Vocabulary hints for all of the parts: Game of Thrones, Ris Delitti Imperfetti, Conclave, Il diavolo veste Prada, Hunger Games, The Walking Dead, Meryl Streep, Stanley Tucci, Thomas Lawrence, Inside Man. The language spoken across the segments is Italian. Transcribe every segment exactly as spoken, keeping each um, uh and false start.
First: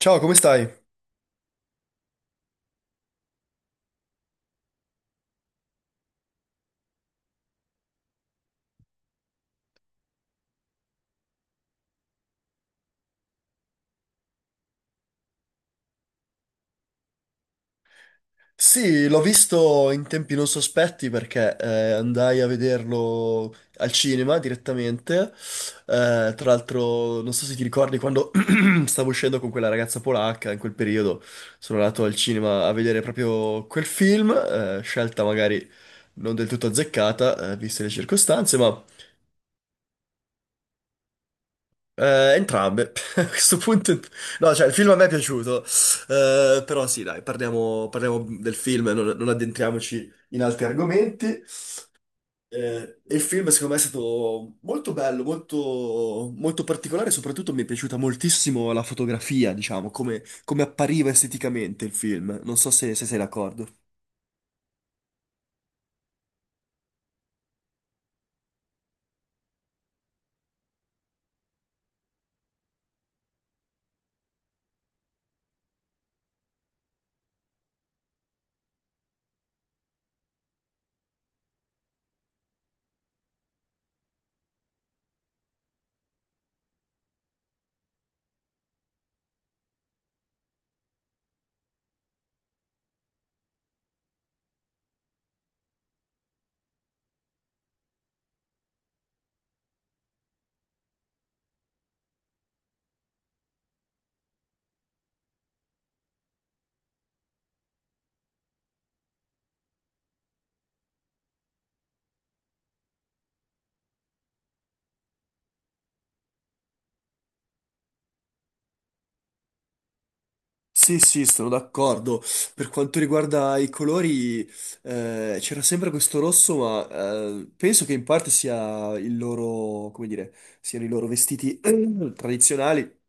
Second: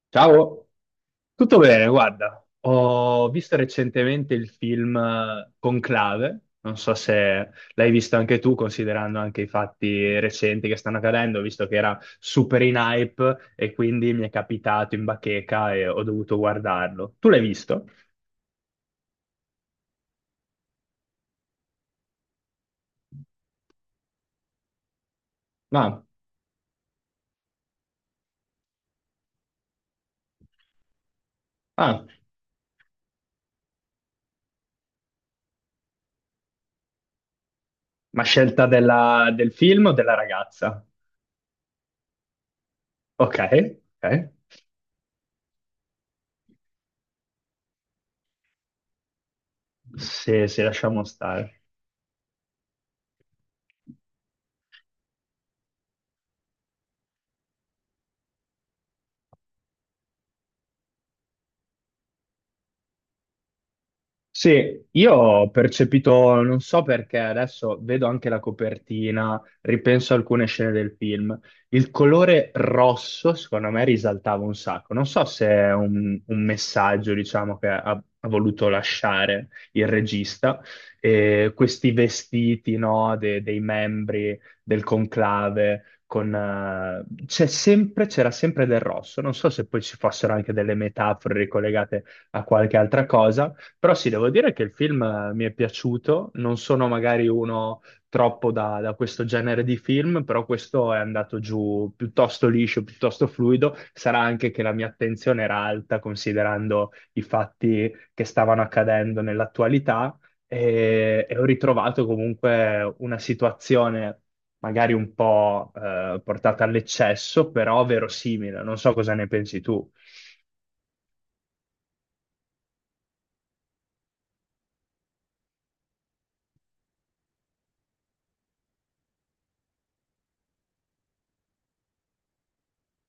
Ciao, come Ciao, stai? tutto bene, guarda, ho visto recentemente il film eh, Conclave, non so se l'hai visto anche tu, considerando anche i fatti recenti che stanno accadendo, visto che era super in hype e quindi mi è capitato in bacheca e ho dovuto guardarlo. Tu l'hai visto? Sì, l'ho visto in tempi non sospetti perché eh, andai a vederlo al cinema direttamente. No. Eh, tra l'altro, non so se ti ricordi quando stavo uscendo con quella ragazza polacca, in quel periodo sono Ah, andato al cinema a vedere proprio quel film, eh, scelta magari non del tutto azzeccata, eh, viste le ma circostanze, scelta ma della- del film o della ragazza? Eh, entrambe. A Ok, questo punto, ok, ent- no, cioè, il film a me è piaciuto. Eh, però sì, dai, parliamo, parliamo del film, non, non addentriamoci in se se altri lasciamo argomenti. stare. Eh, il film, secondo me, è stato molto bello, molto, molto particolare. Soprattutto mi è piaciuta moltissimo la fotografia, diciamo, come, come appariva esteticamente il film. Non so se, se sei d'accordo. Sì, io ho percepito, non so perché, adesso vedo anche la copertina, ripenso a alcune scene del film. Il colore rosso, secondo me, risaltava un sacco. Non so se è un, un messaggio, diciamo, che ha, ha voluto lasciare il regista. E questi vestiti, no, de- dei membri del conclave, con, eh, c'è sempre, c'era sempre del rosso. Non so se poi ci fossero anche delle metafore ricollegate a qualche altra cosa. Però sì, devo dire che il film eh, mi è piaciuto, non sono magari uno troppo da, da questo genere di film, però questo è andato giù piuttosto liscio, piuttosto fluido. Sarà anche che la mia attenzione era alta considerando i fatti che stavano accadendo nell'attualità e, e ho ritrovato comunque una situazione magari un po' eh, portata all'eccesso, però verosimile. Non so cosa ne pensi tu. Sì, sì, sono d'accordo. Per quanto riguarda i colori, eh, c'era sempre questo rosso, ma eh, penso che in parte sia il loro, come dire, siano i loro vestiti tradizionali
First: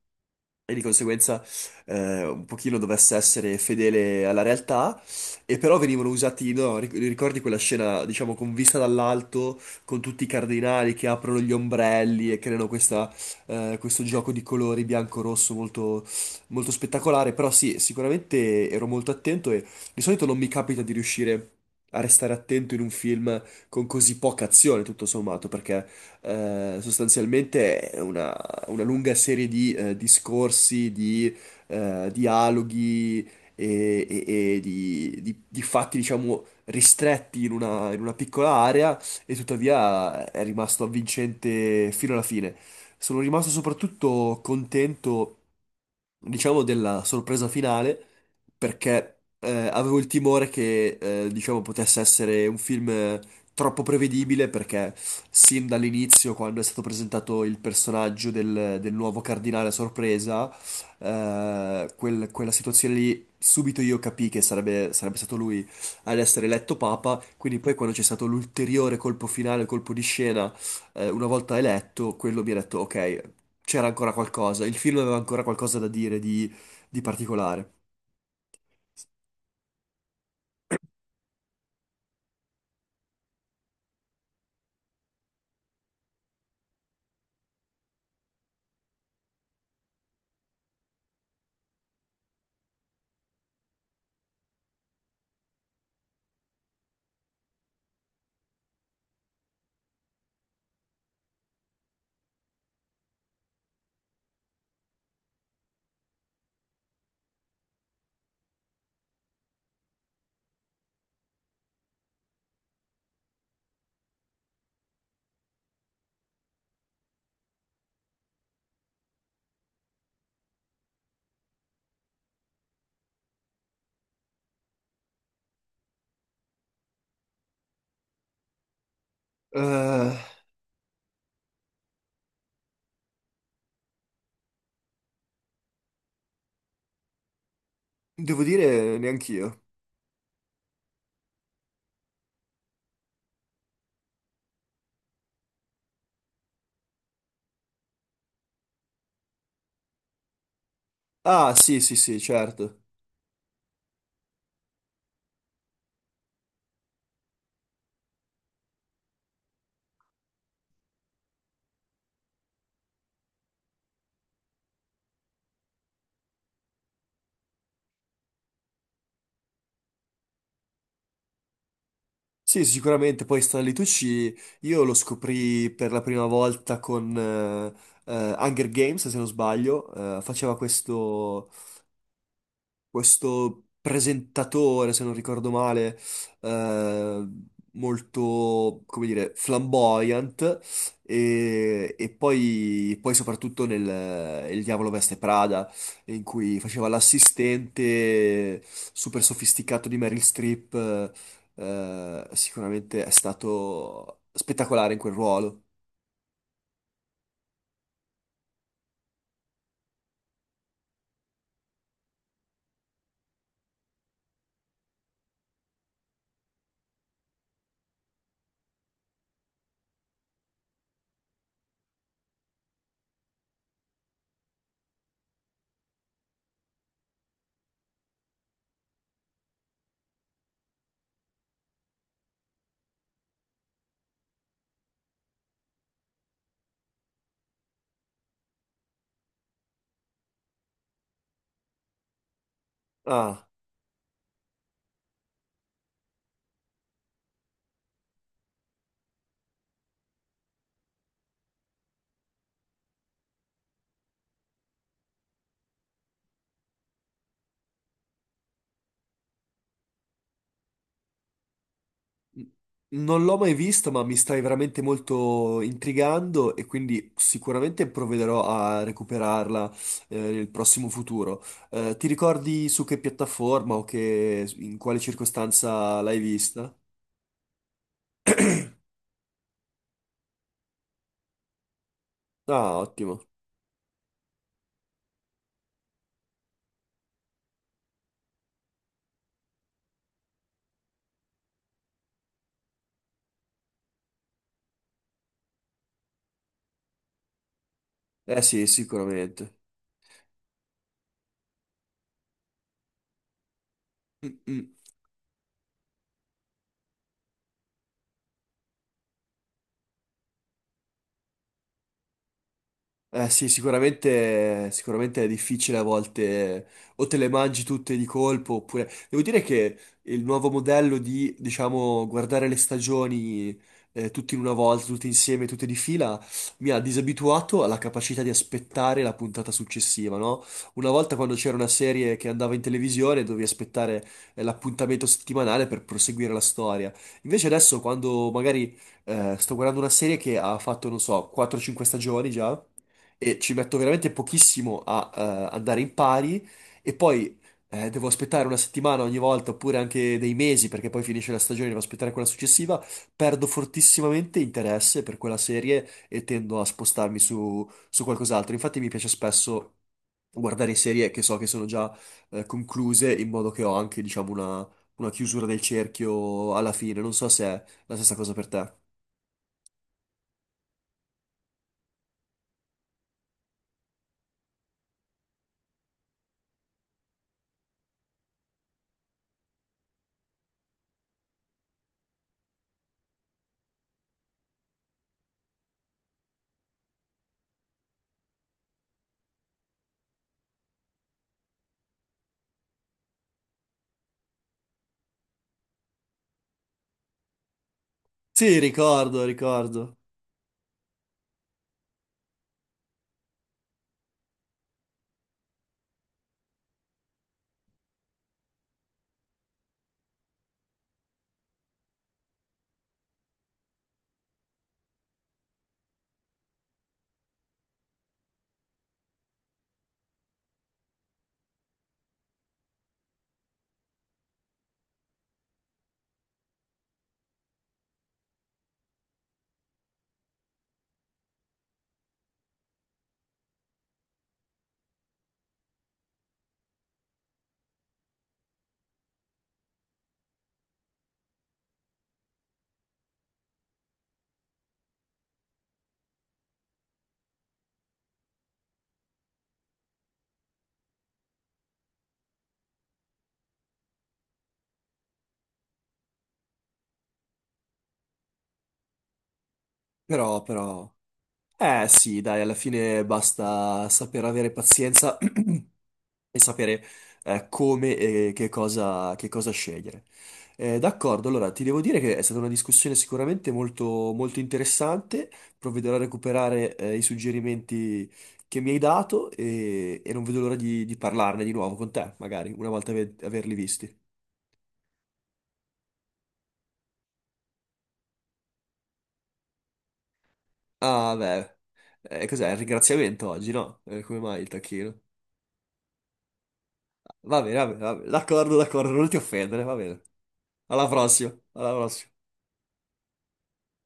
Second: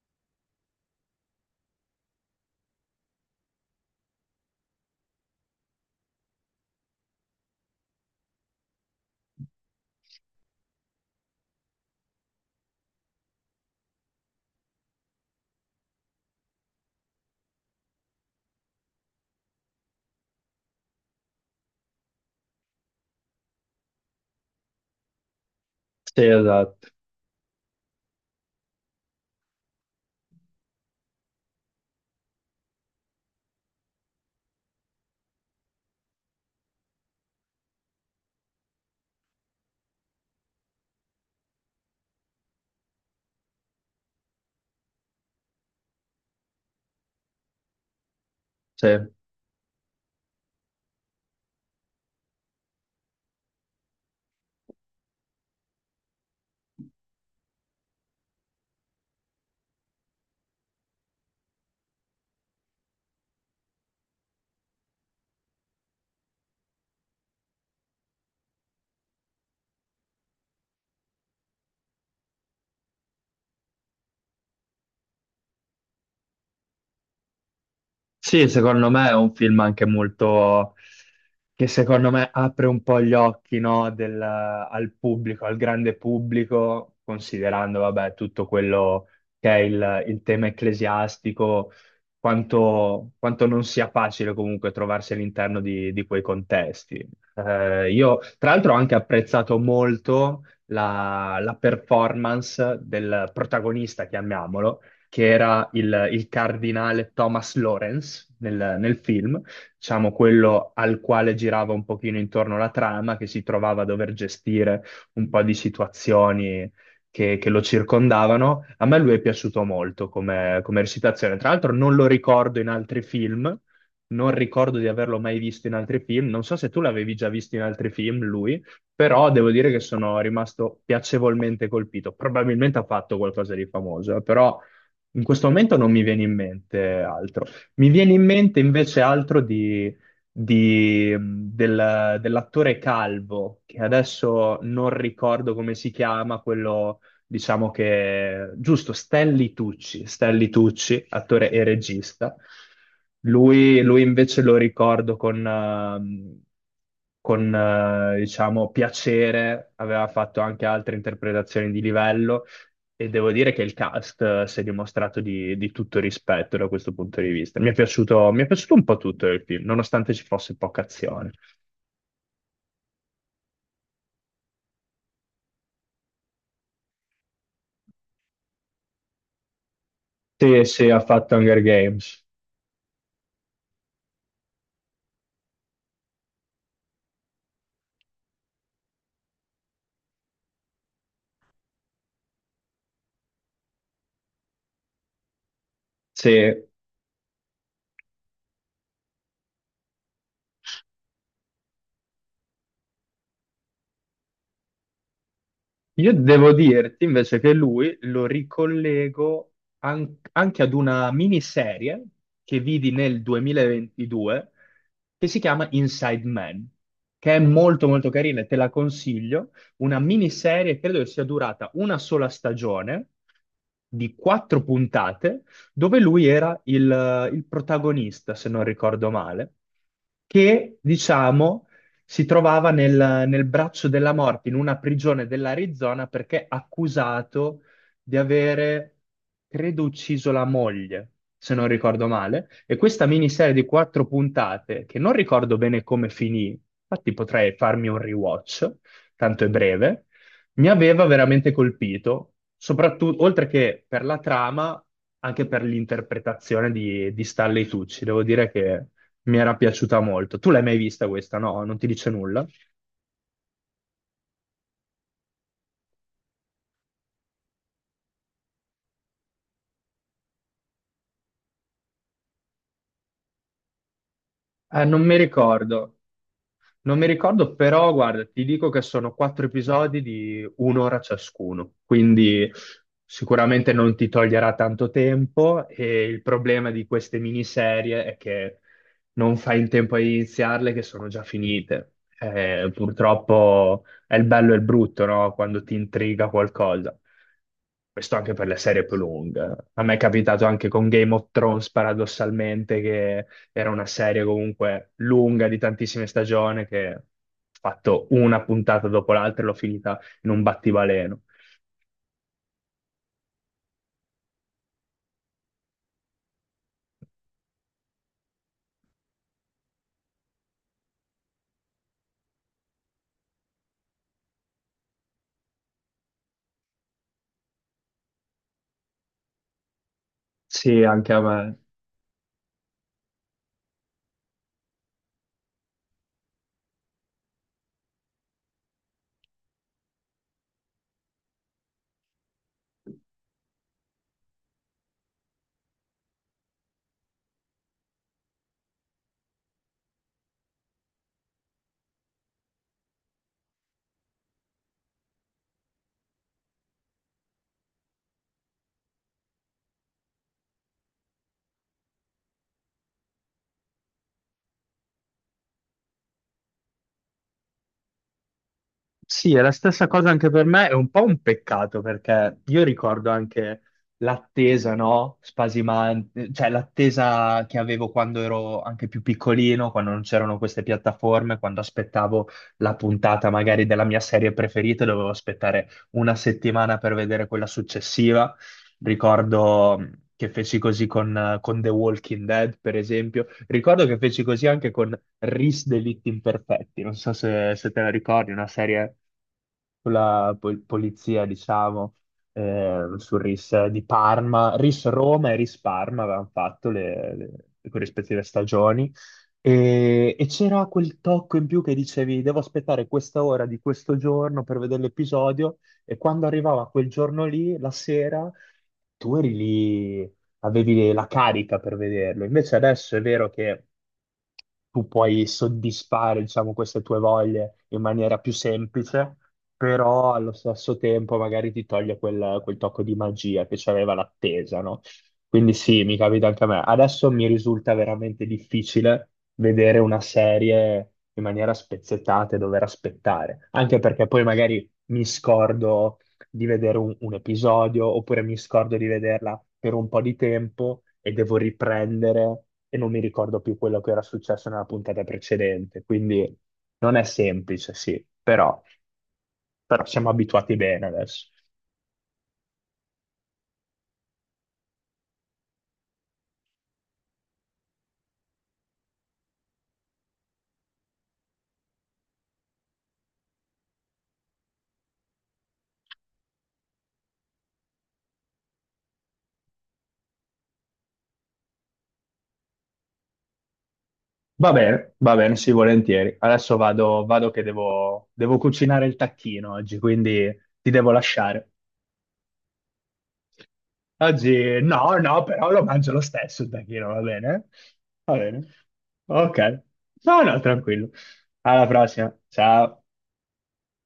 e di conseguenza eh, un pochino dovesse essere fedele alla realtà, e però venivano usati, no, ric- ricordi quella scena, diciamo, con vista dall'alto, con tutti i cardinali che aprono gli ombrelli e creano questa, eh, questo gioco di colori bianco-rosso molto, molto spettacolare. Però sì, sicuramente ero molto attento e di solito non mi capita di riuscire a restare attento in un film con così poca azione, tutto sommato, perché Sì, eh, esatto. sostanzialmente è una, una lunga serie di eh, discorsi, di eh, dialoghi e, e- e di, di- di fatti, diciamo, ristretti in una, in una piccola area, e tuttavia è rimasto avvincente fino alla fine. Sono rimasto soprattutto contento, diciamo, della sorpresa finale, Sì. perché eh, avevo il timore che, eh, diciamo, potesse essere un film eh, troppo prevedibile, perché sin dall'inizio, quando è stato presentato il personaggio del, del nuovo cardinale a sorpresa, eh, quel- quella situazione lì, subito io capii che sarebbe, sarebbe stato lui ad essere eletto papa. Quindi poi quando c'è stato l'ulteriore colpo finale, colpo di scena, eh, una volta eletto, quello mi ha detto, ok, c'era ancora qualcosa, il film aveva ancora qualcosa da dire di, di particolare. Sì, secondo me è un film anche molto che secondo me apre un po' gli occhi, no, del- al pubblico, al grande pubblico, considerando, vabbè, tutto quello che è il, il tema ecclesiastico, quanto, quanto non sia facile comunque trovarsi all'interno di, di quei contesti. Eh, io, tra l'altro, ho anche apprezzato molto la la performance del protagonista, chiamiamolo che era il, il cardinale Thomas Lawrence nel, nel film, diciamo quello al quale girava un pochino intorno la trama, che si trovava a dover gestire un po' di situazioni che, che lo circondavano. A me lui è piaciuto molto come, come recitazione. Tra l'altro non lo ricordo in altri film, non ricordo di averlo mai visto in altri film. Non so se tu l'avevi già visto in altri film, lui, però devo dire che Eh, sono rimasto piacevolmente colpito. Probabilmente ha fatto qualcosa di famoso, eh, però in questo momento non mi viene in mente altro. Mi viene in devo mente dire, invece altro neanch'io. di, di- del- dell'attore Calvo, che adesso non ricordo come si chiama, quello diciamo che... Giusto, Stanley Tucci, Stanley Tucci, attore Ah, e sì, sì, sì, regista. certo. Lui, lui invece lo ricordo con, ehm, con eh, diciamo, piacere, aveva fatto anche altre interpretazioni di livello e devo dire che il cast eh, si è dimostrato di, di tutto rispetto da questo punto di vista. Mi è piaciuto, mi è piaciuto un po' tutto il film, nonostante ci fosse poca azione. Sì, sicuramente. Poi Stanley Tucci io lo scoprì per la prima volta con eh, eh, Hunger Games, se non sbaglio. Eh, faceva Sì, sì, ha fatto questo, Hunger Games. questo presentatore, se non ricordo male, eh, molto, come dire, flamboyant, e, e poi, poi soprattutto nel Il diavolo veste Prada, in Sì, cui faceva l'assistente super sofisticato di Meryl Streep. Eh, sicuramente è stato spettacolare in quel ruolo. io devo dirti invece che lui lo ricollego an- anche ad una miniserie che vidi nel duemilaventidue, che si chiama Inside Man, che è molto molto carina e te la consiglio. Una miniserie, credo che sia durata una sola stagione di quattro puntate, dove lui era il, il protagonista, se non ricordo male, che diciamo si trovava nel, nel braccio della morte, in una prigione dell'Arizona, perché accusato di avere, credo, ucciso la moglie, se non ricordo male. E questa Ah. miniserie di quattro puntate, che non ricordo bene come finì, infatti potrei farmi un rewatch, tanto è breve, mi aveva veramente colpito, soprattutto, oltre che per la trama, anche per l'interpretazione di, di Stanley Tucci. Devo dire che mi era piaciuta molto. Tu l'hai mai vista questa? No, non ti dice nulla? Non l'ho mai visto, ma mi stai veramente molto intrigando e quindi sicuramente provvederò a recuperarla eh, nel prossimo futuro. Eh, ti ricordi su che piattaforma o che, in Eh, quale Non mi ricordo. circostanza l'hai vista? Non mi ricordo, però guarda, ti dico che sono quattro episodi di un'ora ciascuno, quindi Ah, ottimo. sicuramente non ti toglierà tanto tempo e il problema di queste miniserie è che non fai in tempo a iniziarle, che sono già finite. Eh, purtroppo è il bello e il brutto, no? Quando ti intriga qualcosa. Questo anche Eh per le sì, serie più lunghe. sicuramente. A me è capitato anche con Game of Thrones, paradossalmente, che era una serie Mm, mm. comunque lunga di tantissime stagioni che ho fatto una puntata dopo l'altra e l'ho finita in un battibaleno. Eh sì, sicuramente, sicuramente è difficile a volte, o te le mangi tutte di colpo, oppure... Devo dire che il nuovo modello di, diciamo, guardare le stagioni eh, tutte in una volta, tutte insieme, tutte di fila, mi ha disabituato alla capacità di aspettare la puntata successiva, no? Sì, Una anche volta a quando c'era me. una serie che andava in televisione, dovevi aspettare eh, l'appuntamento settimanale per proseguire la storia. Invece adesso, quando magari eh, sto guardando una serie che ha fatto, non so, quattro cinque stagioni già, e ci metto veramente pochissimo a eh, andare in pari, e poi eh, devo aspettare una settimana ogni volta, oppure anche dei mesi, perché poi finisce la stagione e devo aspettare quella successiva, perdo fortissimamente interesse per quella serie e tendo a spostarmi su, su qualcos'altro. Infatti mi piace spesso guardare serie che so che sono già eh, concluse, in modo che ho anche, diciamo, una, una chiusura del cerchio alla fine. Non so se è la stessa cosa per te. Sì, è la stessa cosa anche per me, è un po' un peccato perché io ricordo anche l'attesa, no? Spasimante, cioè l'attesa che avevo quando ero anche più piccolino, quando non c'erano queste piattaforme, quando aspettavo la puntata magari della mia serie preferita, dovevo aspettare una settimana per vedere quella successiva. Ricordo che feci così con, eh, con The Walking Dead, per esempio. Ricordo che feci così anche con Ris Delitti Imperfetti. Non so se, se te la ricordi, una Sì, serie ricordo, ricordo. sulla pol- polizia, diciamo, eh, su Ris di Parma. Ris Roma e Ris Parma avevano fatto le, le- le corrispettive stagioni. E, e c'era quel tocco in più che dicevi, devo aspettare questa ora di questo giorno per vedere l'episodio, e quando arrivava quel giorno lì, la sera, tu eri lì, avevi la carica per vederlo. Invece adesso è vero che tu puoi soddisfare, diciamo, queste tue voglie in maniera più semplice, però allo stesso tempo magari ti toglie quel, quel tocco di magia che c'aveva l'attesa, no? Quindi sì, mi capita anche a me. Adesso mi risulta veramente difficile vedere una serie in maniera spezzettata e dover aspettare, anche perché poi magari mi scordo di vedere un, un episodio, oppure mi scordo di vederla per un po' di tempo e devo riprendere e non mi ricordo più quello che era successo nella puntata precedente. Quindi non è semplice, sì, però, però siamo Però, abituati bene però... adesso. Eh sì, dai, alla fine basta saper avere pazienza e sapere eh, come e che cosa, che cosa scegliere. Eh, d'accordo, allora ti devo dire che è stata una discussione sicuramente molto, molto interessante. Provvederò a recuperare eh, i suggerimenti che mi hai dato, e, e non vedo l'ora di, di parlarne di nuovo con te, magari, una volta ave- averli visti. Va bene, va bene, sì, volentieri. Adesso vado, vado che devo, devo cucinare il tacchino oggi, quindi ti devo Ah, lasciare. beh, eh, cos'è? Il ringraziamento oggi, no? Eh, come mai il Oggi no, tacchino? no, però lo mangio lo stesso il tacchino, va Va bene? bene, va bene, va bene. Va bene. D'accordo, d'accordo, non ti Ok. offendere, va bene. No, no, Alla tranquillo. prossima. Alla Alla prossima. prossima. Ciao.